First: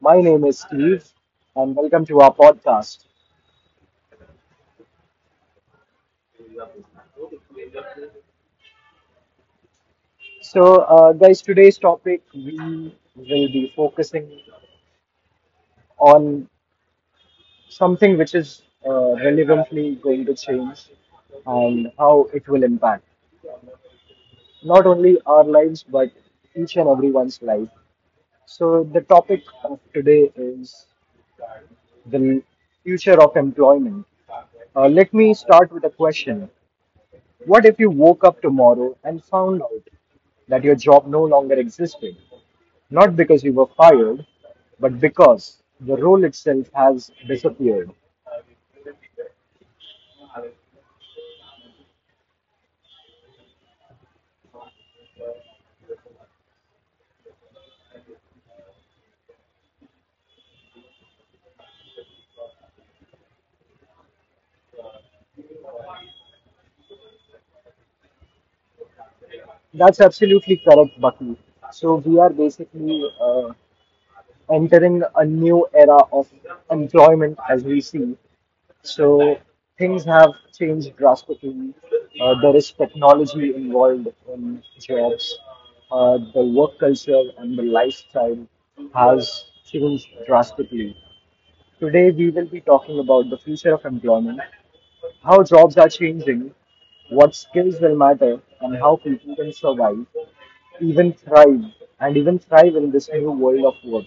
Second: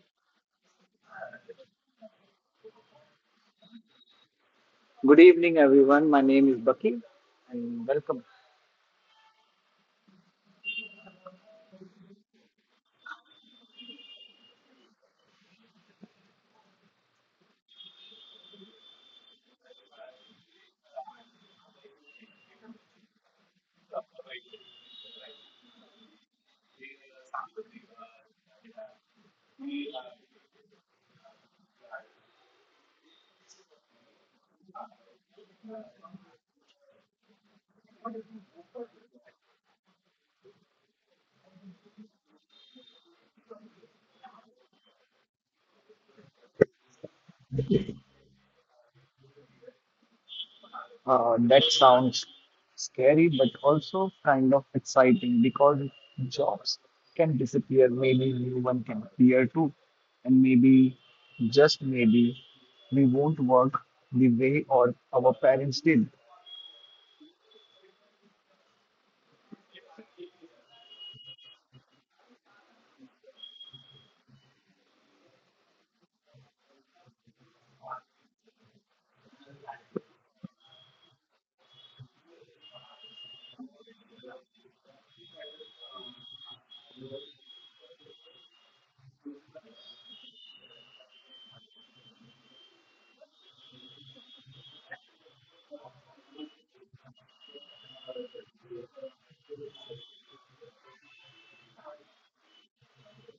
My name is Steve, and welcome to our podcast. Good evening, everyone. My name is Bucky, and welcome. So, guys, today's topic we will be focusing on something which is relevantly going to change and how it will impact not only our lives but each and everyone's life. So, the topic of today is the future of employment. Let me start with a question. What if you woke up tomorrow and found out that your job no longer existed? Not because you were fired, but because the role itself has disappeared. That sounds scary, but also kind of exciting because jobs can disappear. Maybe new one can appear too, and maybe, just maybe, we won't work the way or our parents did. That's absolutely correct, Bucky. So we are basically entering a new era of employment as we see. So things have changed drastically. There is technology involved in jobs. The work culture and the lifestyle has changed drastically. Today, we will be talking about the future of employment, how jobs are changing, what skills will matter, and how people can survive even thrive in this new world of work.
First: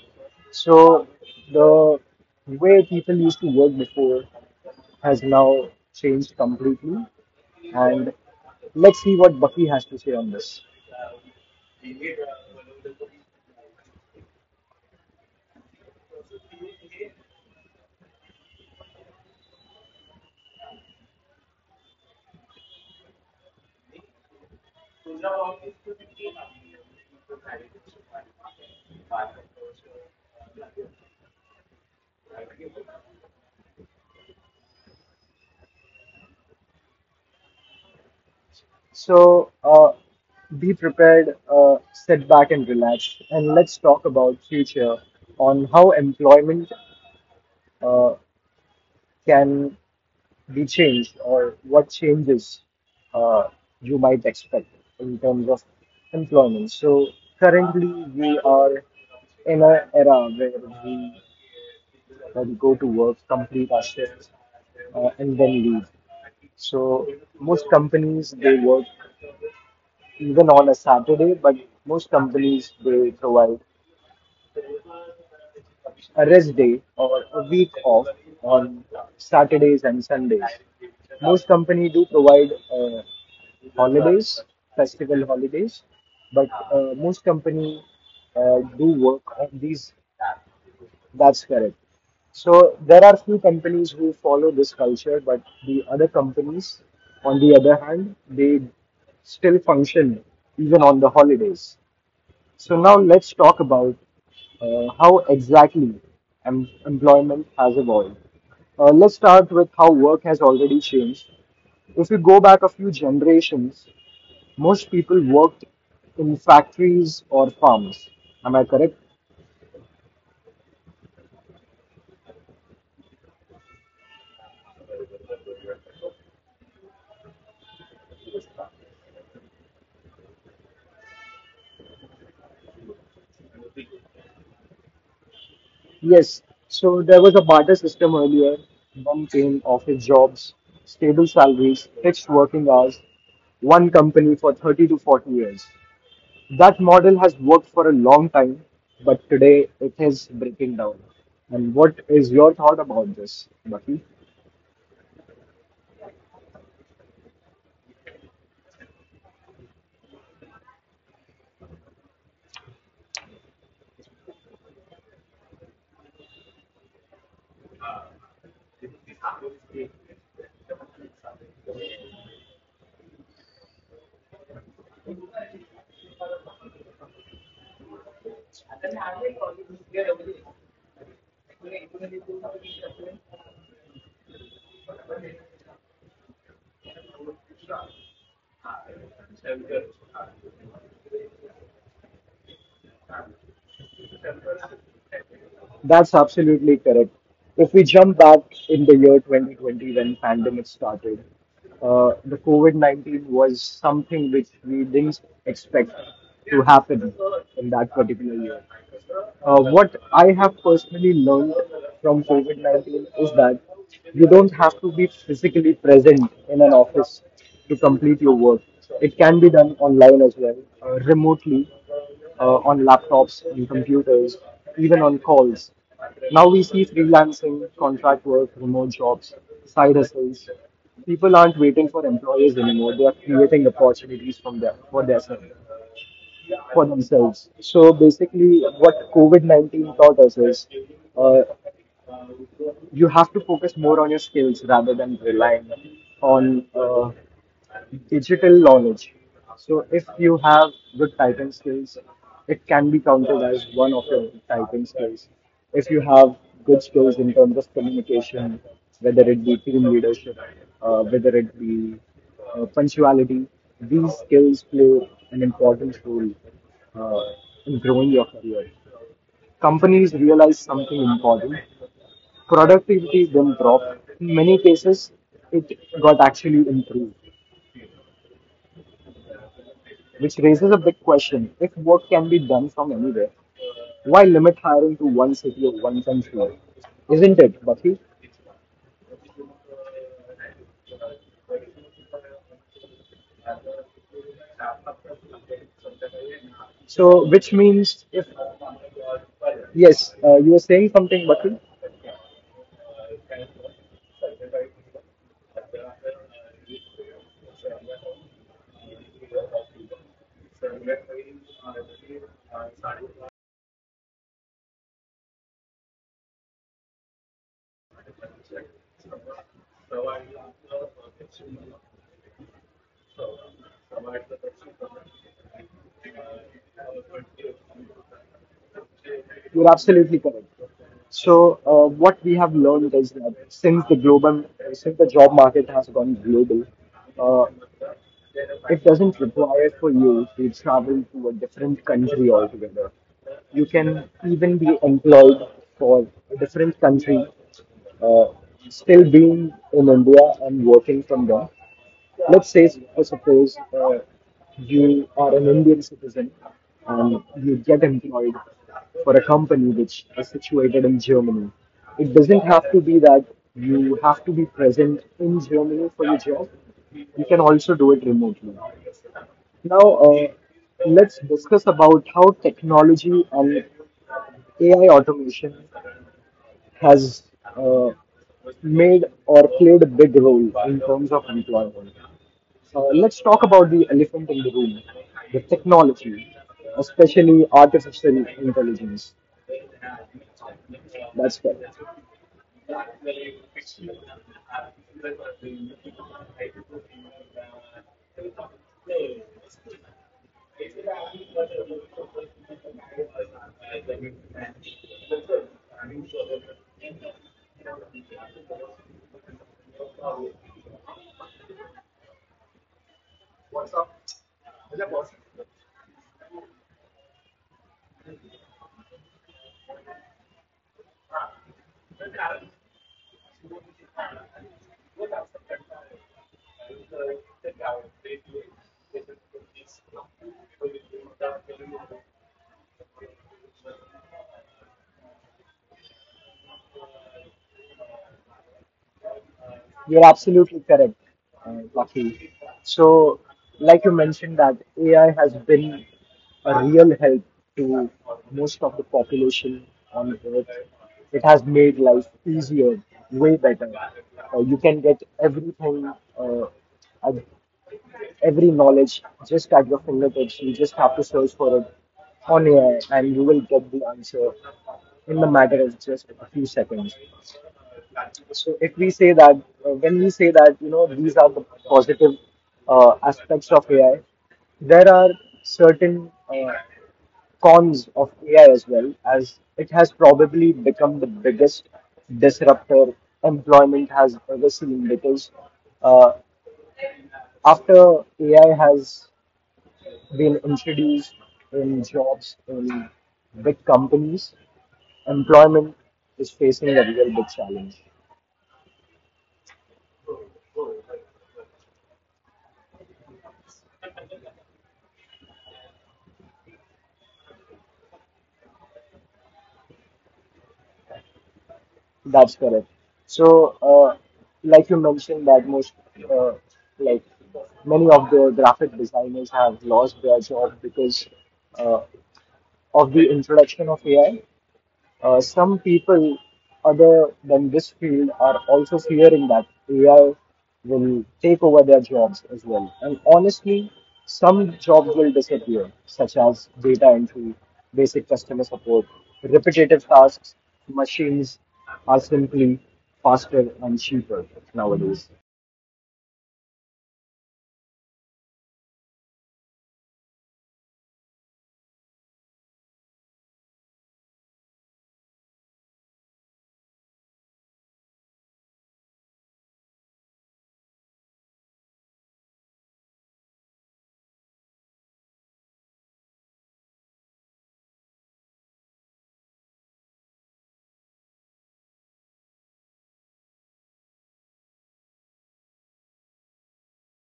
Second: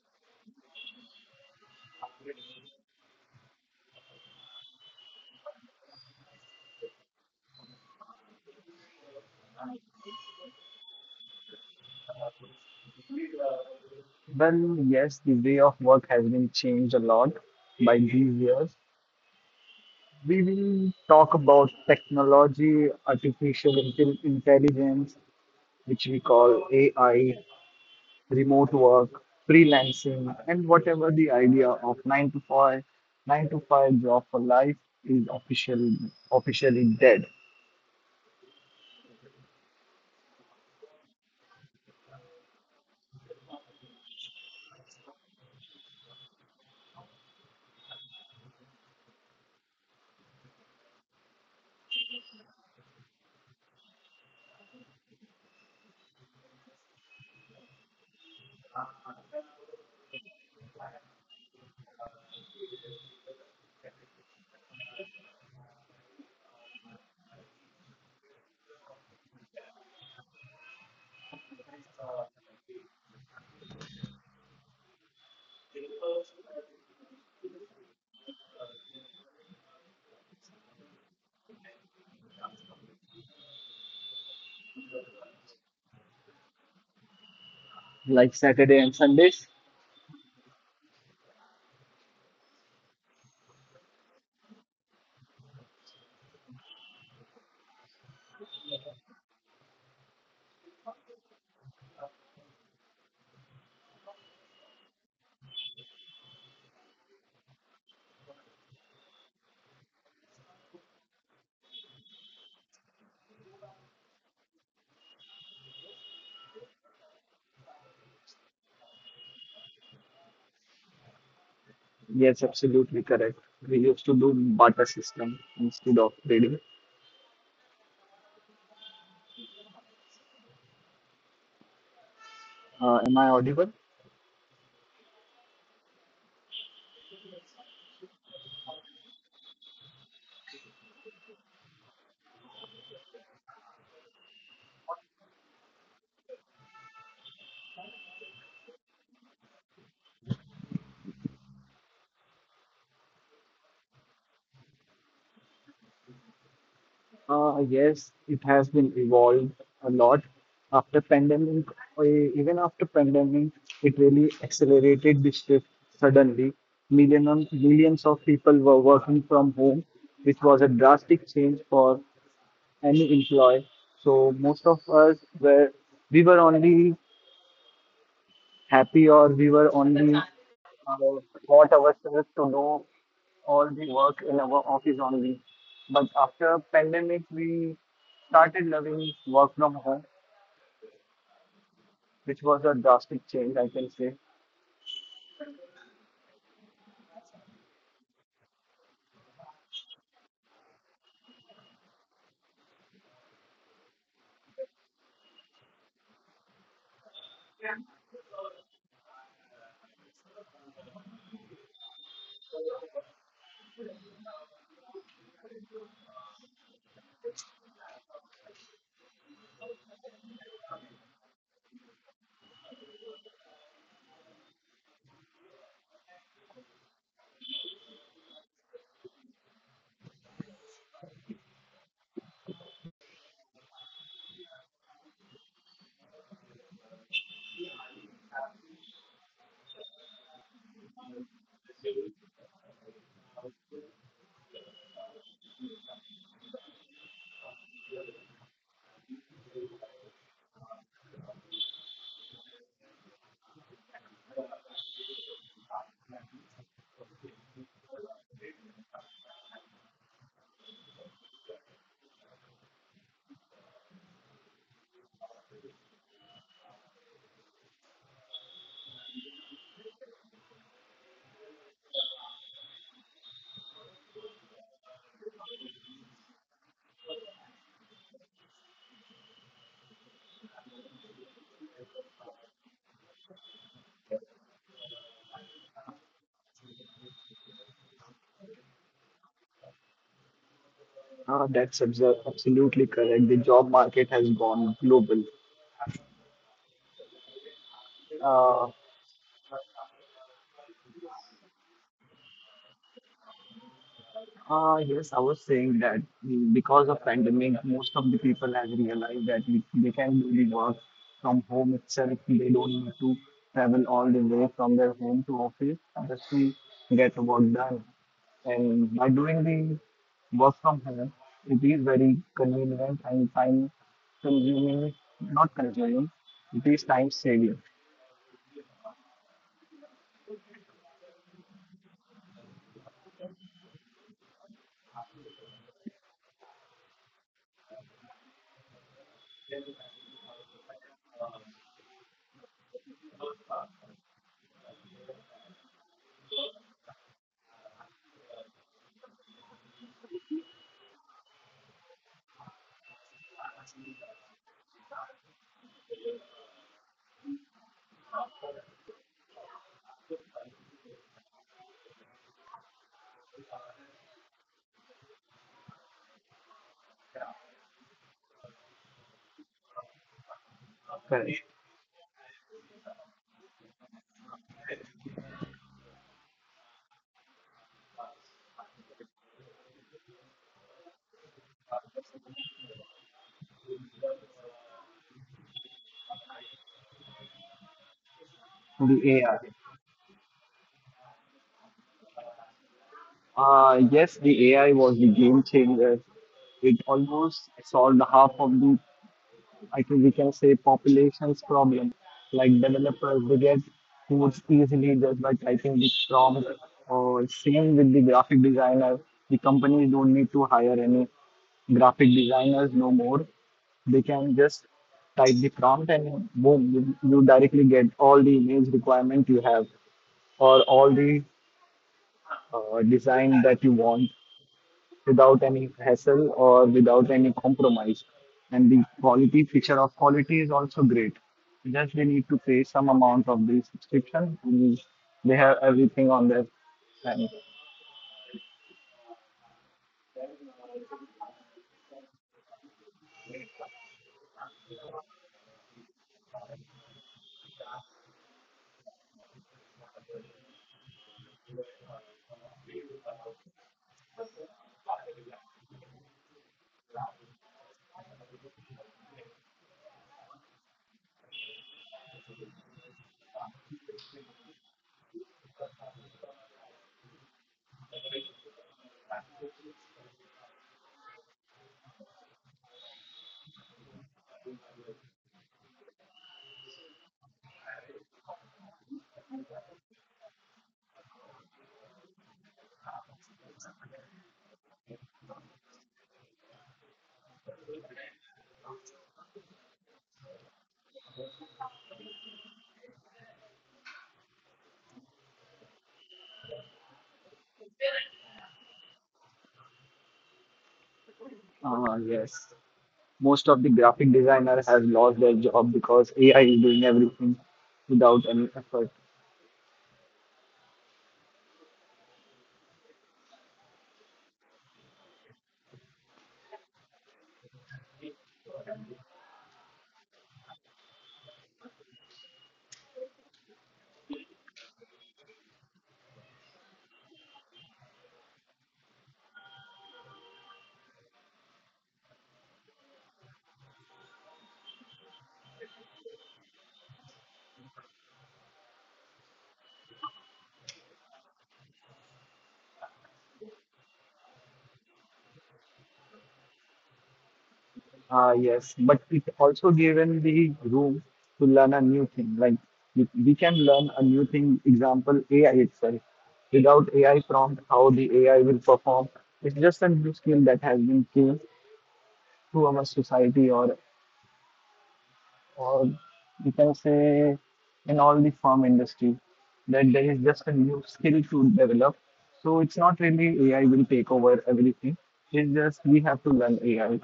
So the way people used to work before has now changed completely. And let's see what Bucky has to say on this. Well, yes, the way of work has been changed a lot by these years. We will talk about technology, artificial intelligence, which we call AI, remote work, freelancing, and whatever the idea of 9 to 5, 9 to 5 job for life is officially dead. So uh, be prepared, sit back and relax, and let's talk about future on how employment uh, can be changed or what changes uh, you might expect in terms of employment. So currently we are in an era where we, where go to work, complete our shifts, and then leave. So most companies they work even on a Saturday, but most companies they provide a rest day or a week off on Saturdays and Sundays. Most company do provide uh, holidays, festival holidays, but most company Like Saturday and do Sundays? work on these. That's correct. So there are few companies who follow this culture, but the other companies, on the other hand, they still function even on the holidays. So now let's talk about how exactly employment has evolved. Let's start with how work has already changed. If we go back a few generations, most people worked in factories or farms. Am I correct? Yes, absolutely correct. We used to do barter system instead of trading. Am I audible? Yes. So there was a barter system earlier. One came office jobs, stable salaries, fixed working hours, one company for 30 to 40 years. That model has worked for a long time, but today it is breaking down. And what is your thought about this, Bucky? Yes, it has been evolved a lot after pandemic, or even after pandemic, it really accelerated this shift suddenly. Millions of people were working from home, which was a drastic change for any employee. So most of us were only happy or we were only taught ourselves to do all the work in our office only. But after pandemic, we started loving work from home, which was a drastic change, I can say. That's absolutely correct. If we jump back in the year 2020 when pandemic started, the COVID-19 was something which we didn't expect to happen in that particular year. What I have personally learned from COVID-19 is that you don't have to be physically present in an office to complete your work. It can be done online as well, remotely, on laptops, on computers, even on calls. Now we see freelancing, contract work, remote jobs, side hustles. People aren't waiting for employers anymore. They are creating opportunities from them for themselves. So basically, what COVID COVID-19 taught us is uh, you have to focus more on your skills rather than relying on digital knowledge. So if you have good typing skills, it can be counted as one of your typing skills. If you have good skills in terms of communication, whether it be team leadership, whether it be punctuality. These skills play an important role uh, in growing your career. Companies realize something important. Productivity didn't drop. In many cases, it got actually improved, which raises a big question. If work can be done from anywhere, why limit hiring to one city or one country? Isn't it, Buffy? That's absolutely correct. The job market has gone global. So, which means Uh, if, yes, you were saying something, Buffy? yes, I was saying that because of pandemic, most of the people have realized that they can do the work from home itself. They don't need to travel all the way from their home to office just to get work done. And by doing the work from home, it is very convenient and time consuming, not consuming, it is time saving. You're absolutely correct. So, what we have learned is that since the job market has gone global, uh, it doesn't require for you to travel to a different country altogether. You can even be employed for a different country, uh, still being in India and working from there. Let's say, suppose you are an Indian citizen and you get employed for a company which is situated in Germany. It doesn't have to be that you have to be present in Germany for your job. You can also do it remotely. Now, uh, Correct. let's discuss about how technology and AI automation has uh, made or played a big role in terms of employment. Let's talk about the elephant in the room, the technology, especially artificial The AI. intelligence. That's correct. Yes, the AI was the game changer. It almost solved half of I think we can say, population's problem. Like developers, they get codes easily just by typing the prompt. Or same with the graphic designer. The companies don't need to hire any graphic designers no more. They can just type the prompt and boom, you directly get all the image requirement you have or all the design that you want without any hassle or without any compromise. And the quality feature of quality is also great. Just they need to pay some amount of the subscription. And they have everything on their and You're absolutely correct, Lucky. So, like you mentioned, that AI has been a real help to most of the population on Earth. It has made life easier, way better. You can get everything, uh, at every knowledge just at your fingertips. You just have to search for it on AI, and you will get the answer in the matter of just a few seconds. So if we say that, when we say that, you know, these are the positive aspects of AI, there are certain cons of AI as well, as it has probably become the biggest disruptor employment has ever seen because uh, after AI has been introduced in jobs in big companies, employment is facing a real big challenge. yes, most of the graphic designers have lost their job because AI is doing everything without any effort. That's correct. So, like you mentioned, that most, uh, like many of the graphic designers have lost their job because uh, of the introduction of AI. Some people other than this field are also fearing that AI will take over their jobs as well. And honestly, some jobs will disappear, such as data entry, basic customer support, repetitive tasks. Machines are simply faster and cheaper nowadays. Yes, but it also given the room to learn a new thing. Like we can learn a new thing, example, AI itself. Without AI prompt, how the AI will perform. It's just a new skill that has been changed to our society or you can say in all the farm industry that there is just a new skill to develop. So it's not really AI will take over everything. It's just we have to learn AI.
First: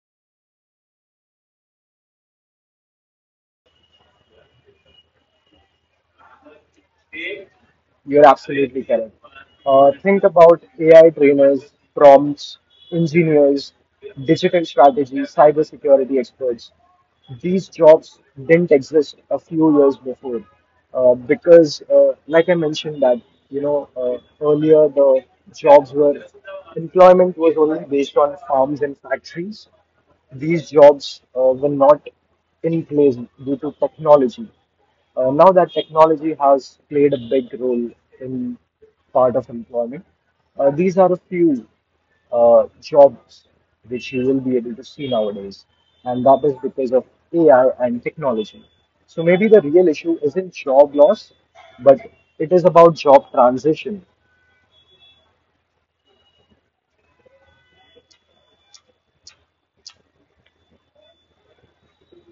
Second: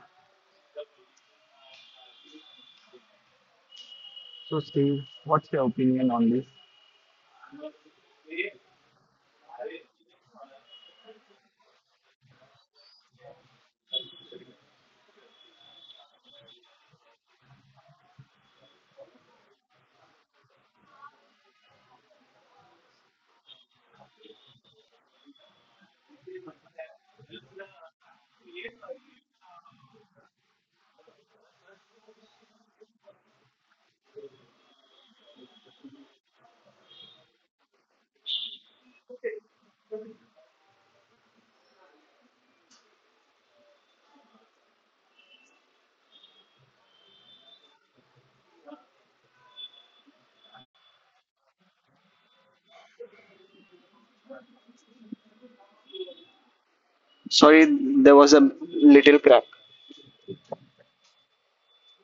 So Steve, what's your opinion on this? You're absolutely correct. Think about AI trainers, prompts, engineers, digital strategy, cybersecurity experts. These jobs didn't exist a few years before, like I mentioned, that you know uh, earlier the jobs were employment was only based on farms and factories. These jobs were not in place due to technology. Now that technology has played a big role in part of employment, these are a few jobs which you will be able to see nowadays, and that is because of AI and technology. So maybe the real issue isn't job loss, but it is about job transition. Sorry, there was a little crack.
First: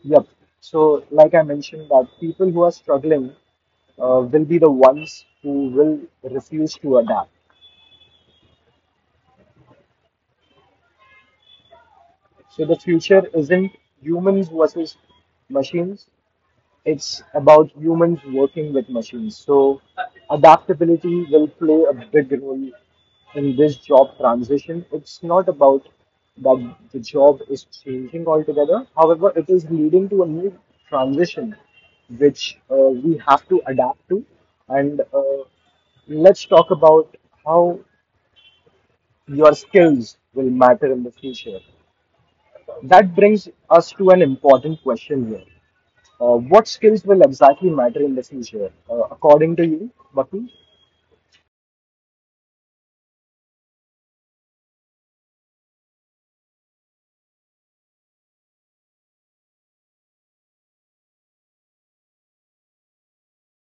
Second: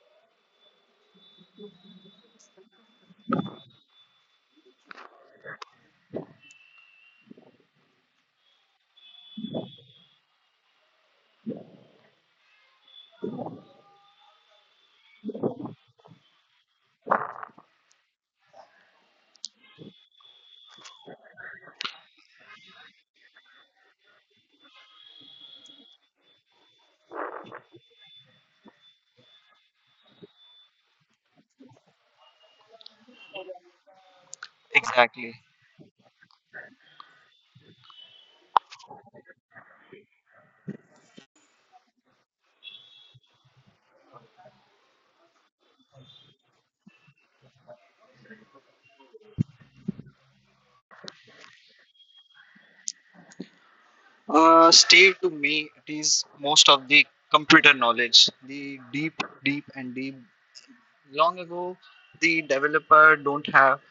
Yep. So like I mentioned, that people who are struggling will be the ones who will refuse to adapt. So the future isn't humans versus machines, it's about humans working with machines. So adaptability will play a big role in this job transition. It's not about that the job is changing altogether. However, it is leading to a new transition which we have to adapt to. And let's talk about how your skills will matter in the future. That brings us to an important question here. What skills will exactly matter in the future, according to you, Bucky? Steve, to me, it is most of the computer knowledge. The deep, deep, and deep. Long ago, the developer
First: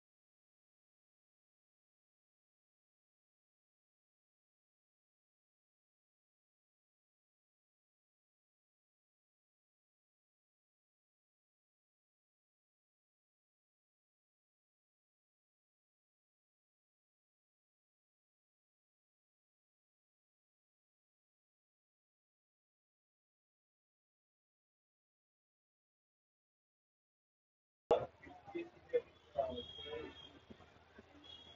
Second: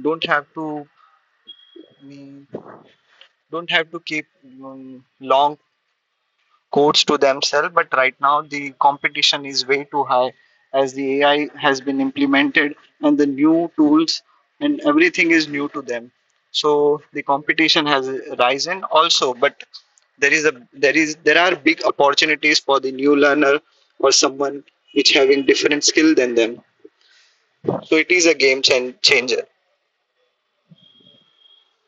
don't have to mm, don't have to keep long codes to themselves, but right now the competition is way too high as the AI has been implemented and the new tools and everything is new to them, so the competition has risen also. But there is a there is there are big opportunities for the new learner or someone which having different skill than them, so it is a game changer.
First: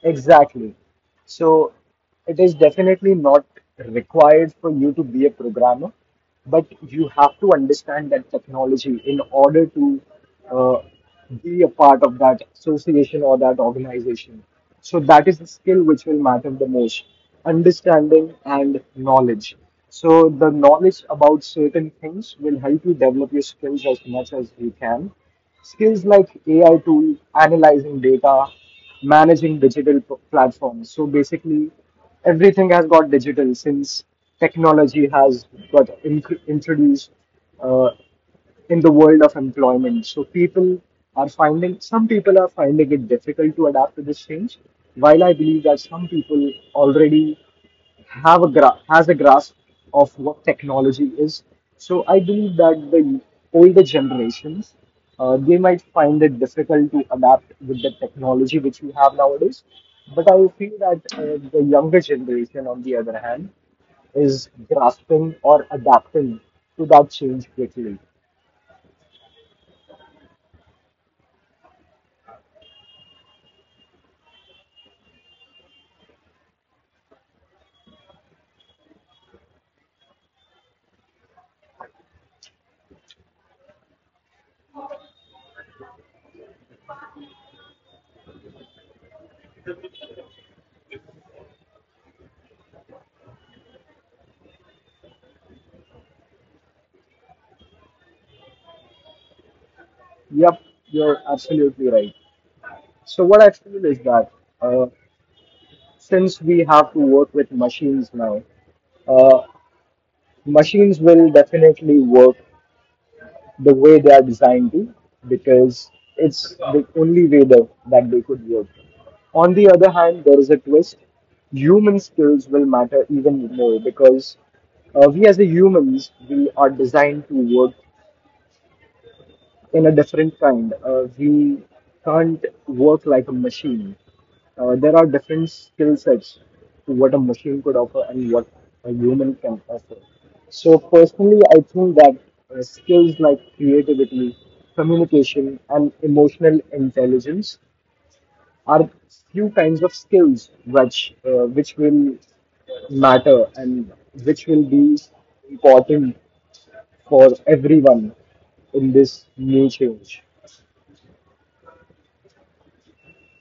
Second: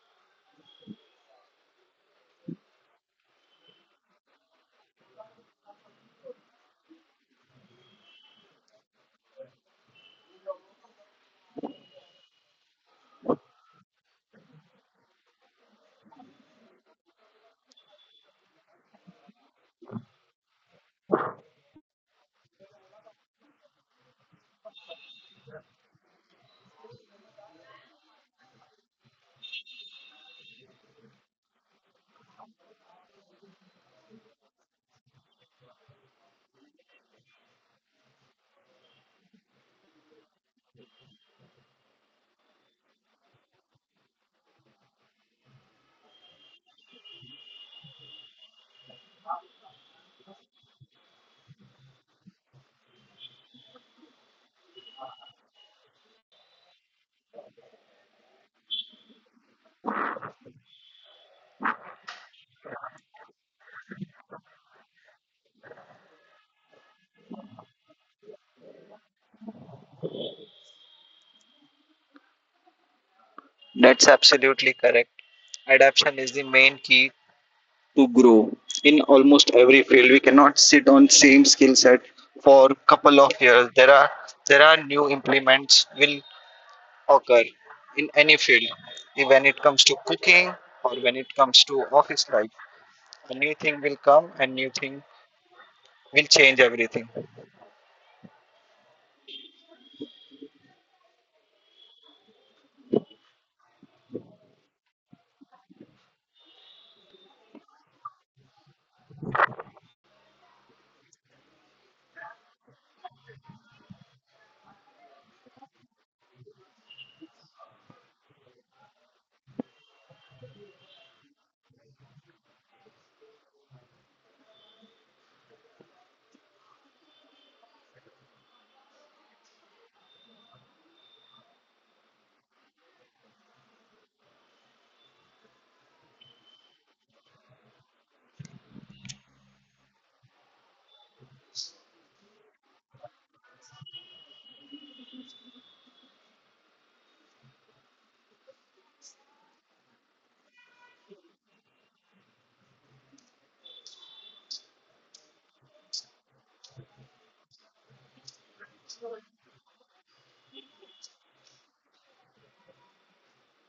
Exactly. So it is definitely not required for you to be a programmer, but you have to understand that technology in order to uh, be a part of that association or that organization. So that is the skill which will matter the most, understanding and knowledge. So the knowledge about certain things will help you develop your skills as much as you can. Skills like AI tool, analyzing data, managing digital platforms. So basically, everything has got digital since technology has got introduced uh, in the world of employment. So some people are finding it difficult to adapt to this change, while I believe that some people already has a grasp of what technology is. So I believe that the older generations they might find it difficult to adapt with the technology which we have nowadays. But I feel that the younger generation, on the other hand, is grasping or adapting to that change quickly. That's absolutely correct. Adaptation is the main key to grow in almost every field. We cannot sit on same skill set for couple of years. There are new implements will occur in any field. When it comes to cooking or when it comes to office life, a new thing will come and new thing will change everything. Yep, you're absolutely right. So what I feel is that uh, since we have to work with machines now, uh, machines will definitely work the way they are designed to because it's the only way that they could work. On the other hand, there is a twist. Human skills will matter even more because we as the humans, we are designed to work in a different kind. We can't work like a machine. There are different skill sets to what a machine could offer and what a human can offer. So personally, I think that skills like creativity, communication, and emotional intelligence are few kinds of skills which will matter and which will be important for everyone in this new change.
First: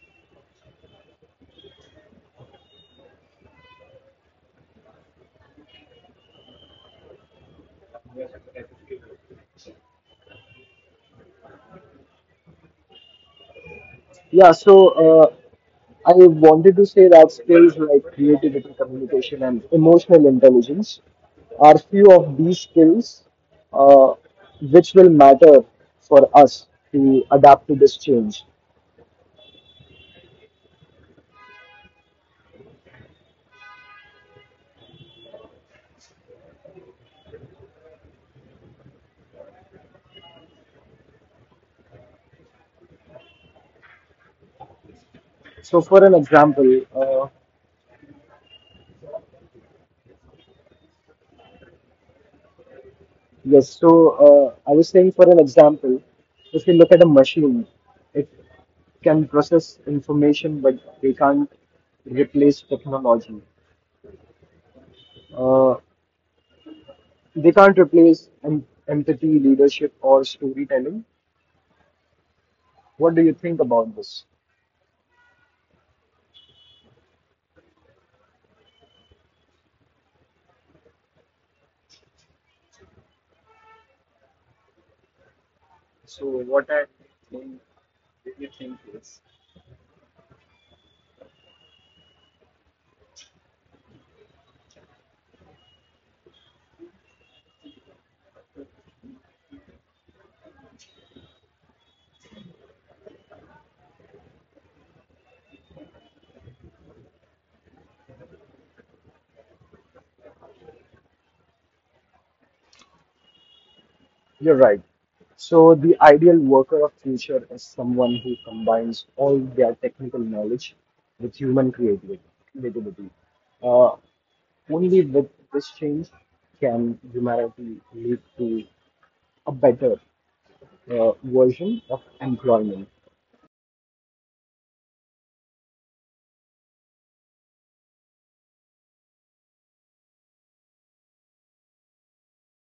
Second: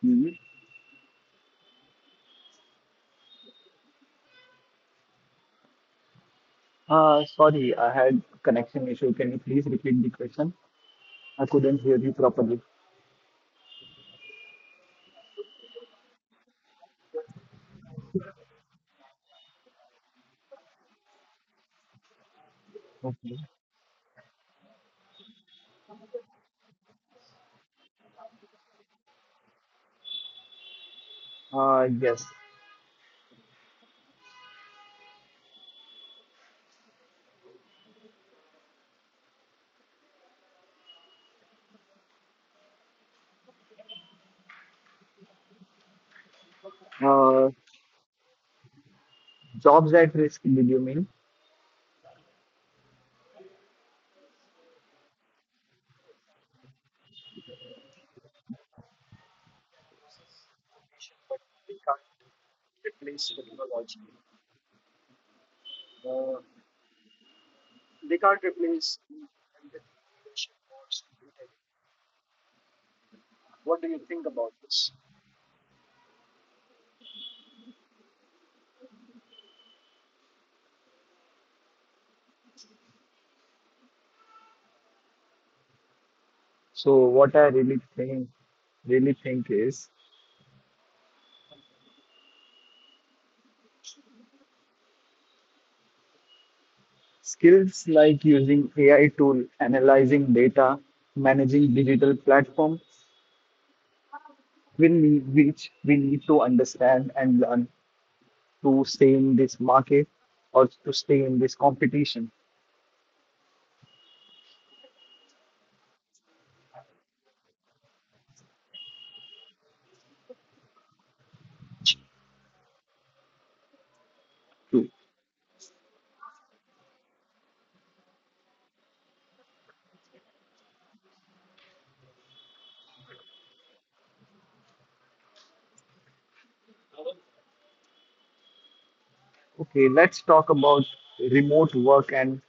hmm sorry, I had connection issue. Can you please repeat the question? I couldn't hear you properly. Yeah, so uh, I wanted to say that skills like creativity, communication, and emotional intelligence are few of these skills Okay. uh, which will matter for us to adapt to this change. Yes. So, for an example, Uh, uh, jobs at risk, did you mean? yes, I was saying, for an example, if you look at a machine, it can process information, but they can't replace technology. Uh, They can't replace empathy, leadership, or storytelling. What do you think about this? So So what I what I really think, think if you really think think is, is skills like using AI tool, analyzing data, managing digital platform will need, which we need to understand and learn to stay in this market or to stay in this competition You're right. So the ideal worker of future is someone who combines all their technical knowledge with human creativity. creativity. Uh, too. only with this change can humanity lead to a better version of employment. Okay, let's talk about remote work and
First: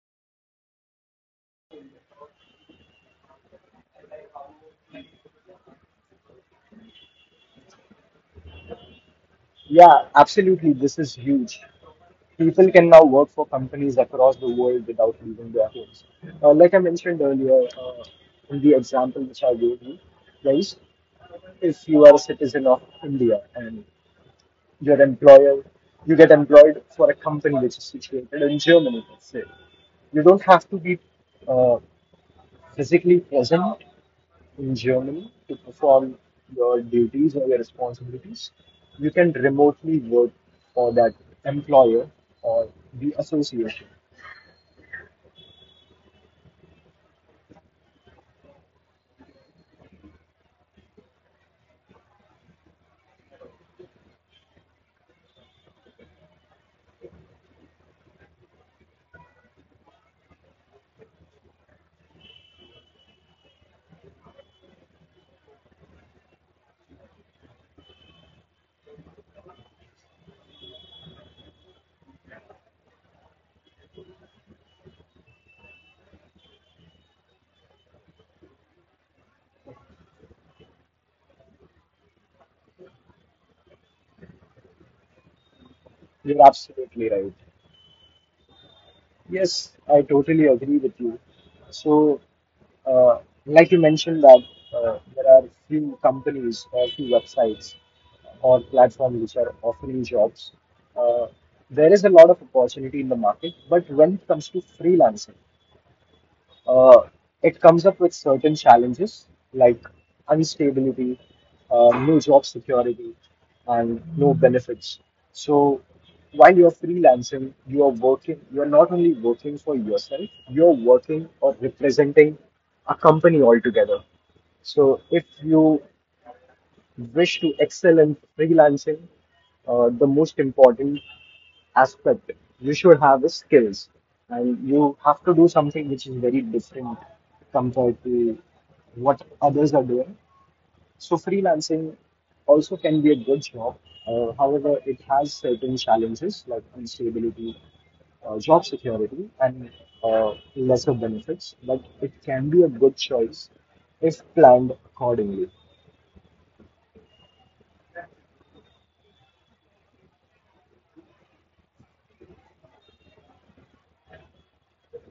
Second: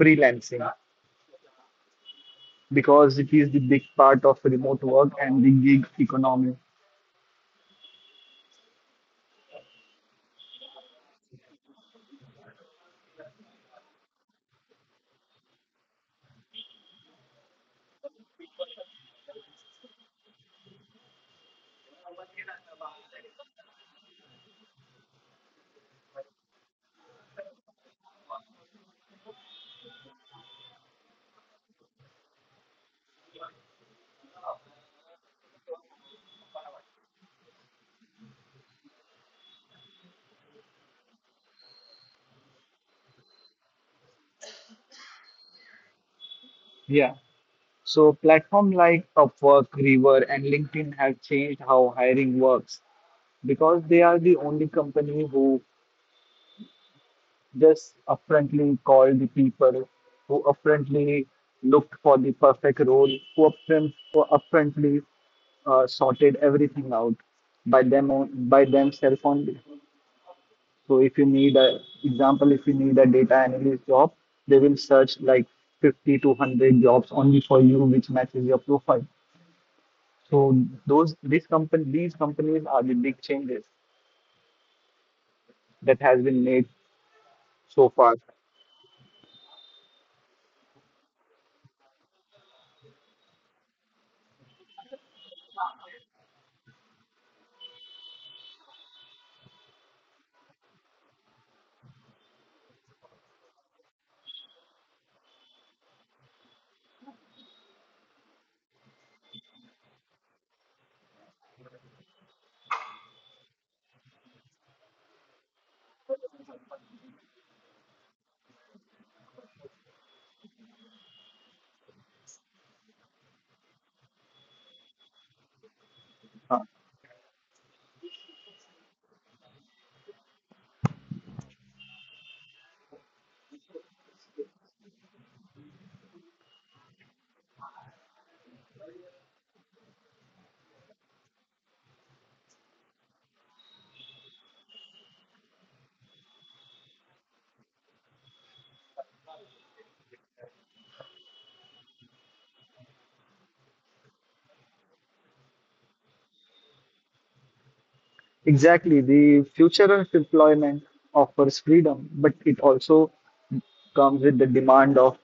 freelancing because it is the big part of remote work and the gig economy. Yeah, absolutely. This is huge. People can now work for companies across the world without leaving their homes. Like I mentioned earlier, in the example which I gave you, guys, if you are a citizen of India and your employer, you get employed for a company which is situated in Germany, let's say. You don't have to be uh, physically present in Germany to perform your duties or your responsibilities. You can remotely work for that employer or the association. Yeah. So platforms like Upwork, Rever, and LinkedIn have changed how hiring works, because they are the only company who just upfrontly called the people, who upfrontly looked for the perfect role, who upfrontly sorted everything out by by themselves only. So if you need a example, if you need a data analyst job, they will search like 50 to 100 jobs only for you, which matches your profile. So those these company these companies are the big changes that has You're been made absolutely right. so far. Yes, I totally agree with you. So, uh, like you mentioned that there are few companies or few websites or platforms which are offering jobs. Uh, there is a lot of opportunity in the market, but when it comes to freelancing, uh, it comes up with certain challenges like instability, no job security, and no benefits. So while you're freelancing, you're not only working for yourself, you're working or representing a company altogether. So if you Uh, wish to excel in freelancing, the most important aspect, you should have is skills, and you have to do something which is very different compared to what others are doing. So freelancing also can be a good job. However, it has certain challenges like instability, job security, and lesser benefits. But it can be a good choice if planned accordingly. exactly, the future of employment offers freedom, but it also comes with the demand of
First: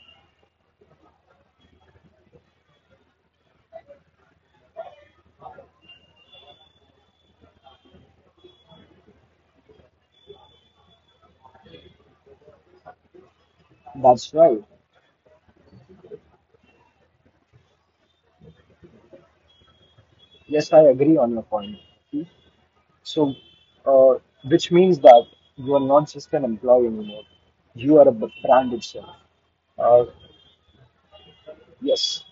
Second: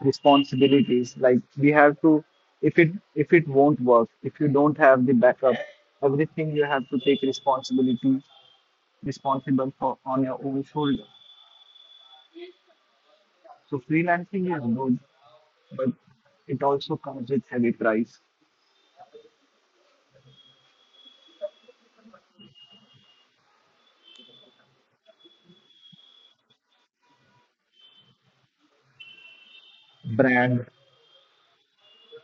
responsibilities. Like we have to, if it won't work, if you don't have the backup, everything you have to take responsibility responsible for on your own shoulder. So That's freelancing right. is good, but it also comes with heavy price, Yes, I agree on your point. So, uh, which means that you are not just an employee anymore. You are a brand itself. Uh, brand. yes.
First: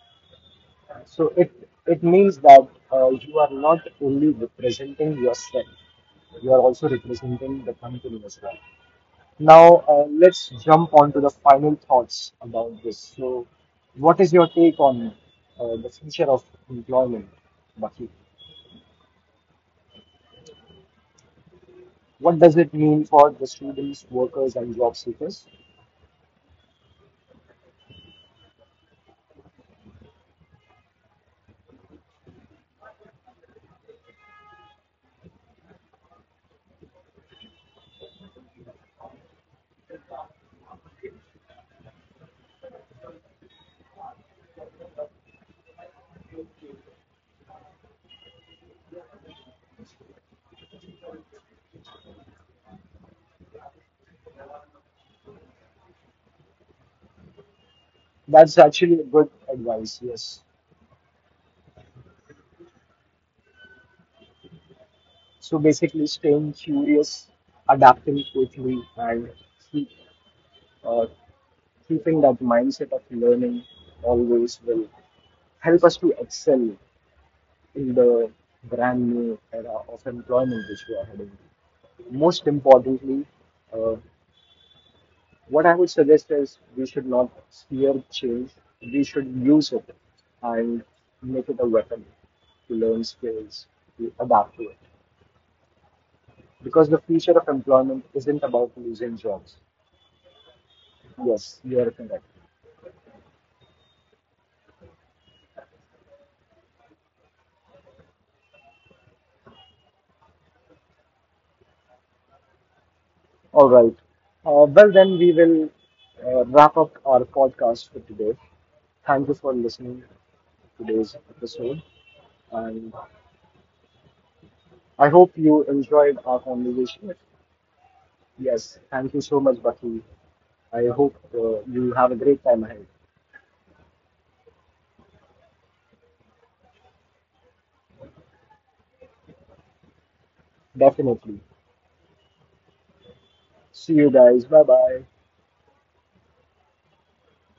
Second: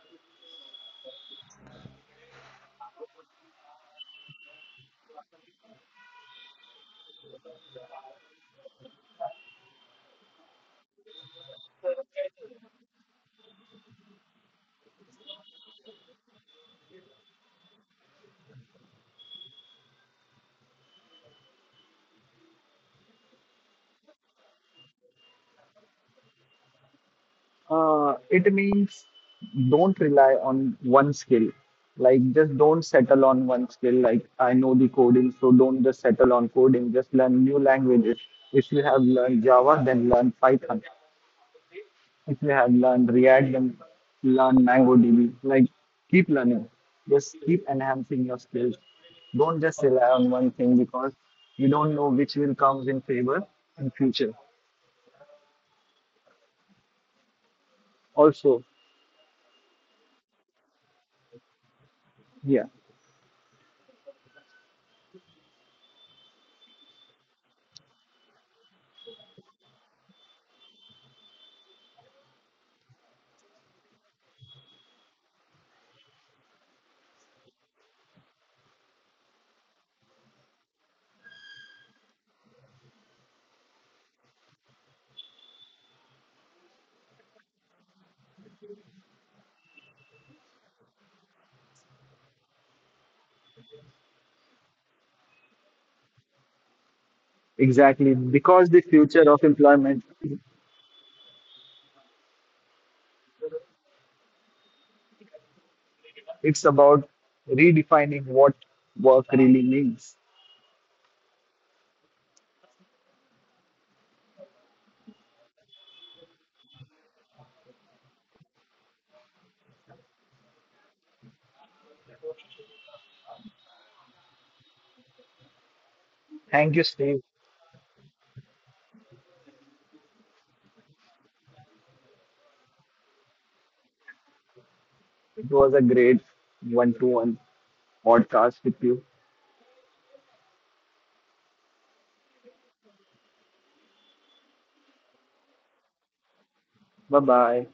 So it means that you are not only representing yourself. You are also representing the company as well. Let's jump on to the final thoughts about this. So, what is your take on the future of employment, Bucky? What does it mean for the students, workers, and job seekers? It means don't rely on one skill. Like, just don't settle on one skill. Like, I know the coding, so don't just settle on coding. Just learn new languages. If you have learned Java, then learn Python. If you have learned React, then learn MongoDB. Like, keep learning. Just keep enhancing your skills. Don't just rely on one thing because you don't know which will comes in favor in future. That's Also, actually a good advice, yes. yeah. So basically, staying curious, adapting quickly, and keep, uh, keeping that mindset of learning always will help us to excel in the brand new era of employment which we are heading to. Most importantly, uh, what I would suggest is we should not fear change, we should use it and make it a weapon to learn skills, to adapt to it. Because the future of employment Exactly, isn't about because the losing future jobs. of employment, Yes, you are correct. it's about redefining what work really means. All right. Then we will wrap up our podcast for today. Thank you for listening to today's episode. And I hope you enjoyed our Thank you, Steve. conversation. Yes, thank you so much, Bucky. I hope you have a great time ahead. It was a great one-to-one podcast with you. Definitely. See you guys. Bye bye. Bye-bye.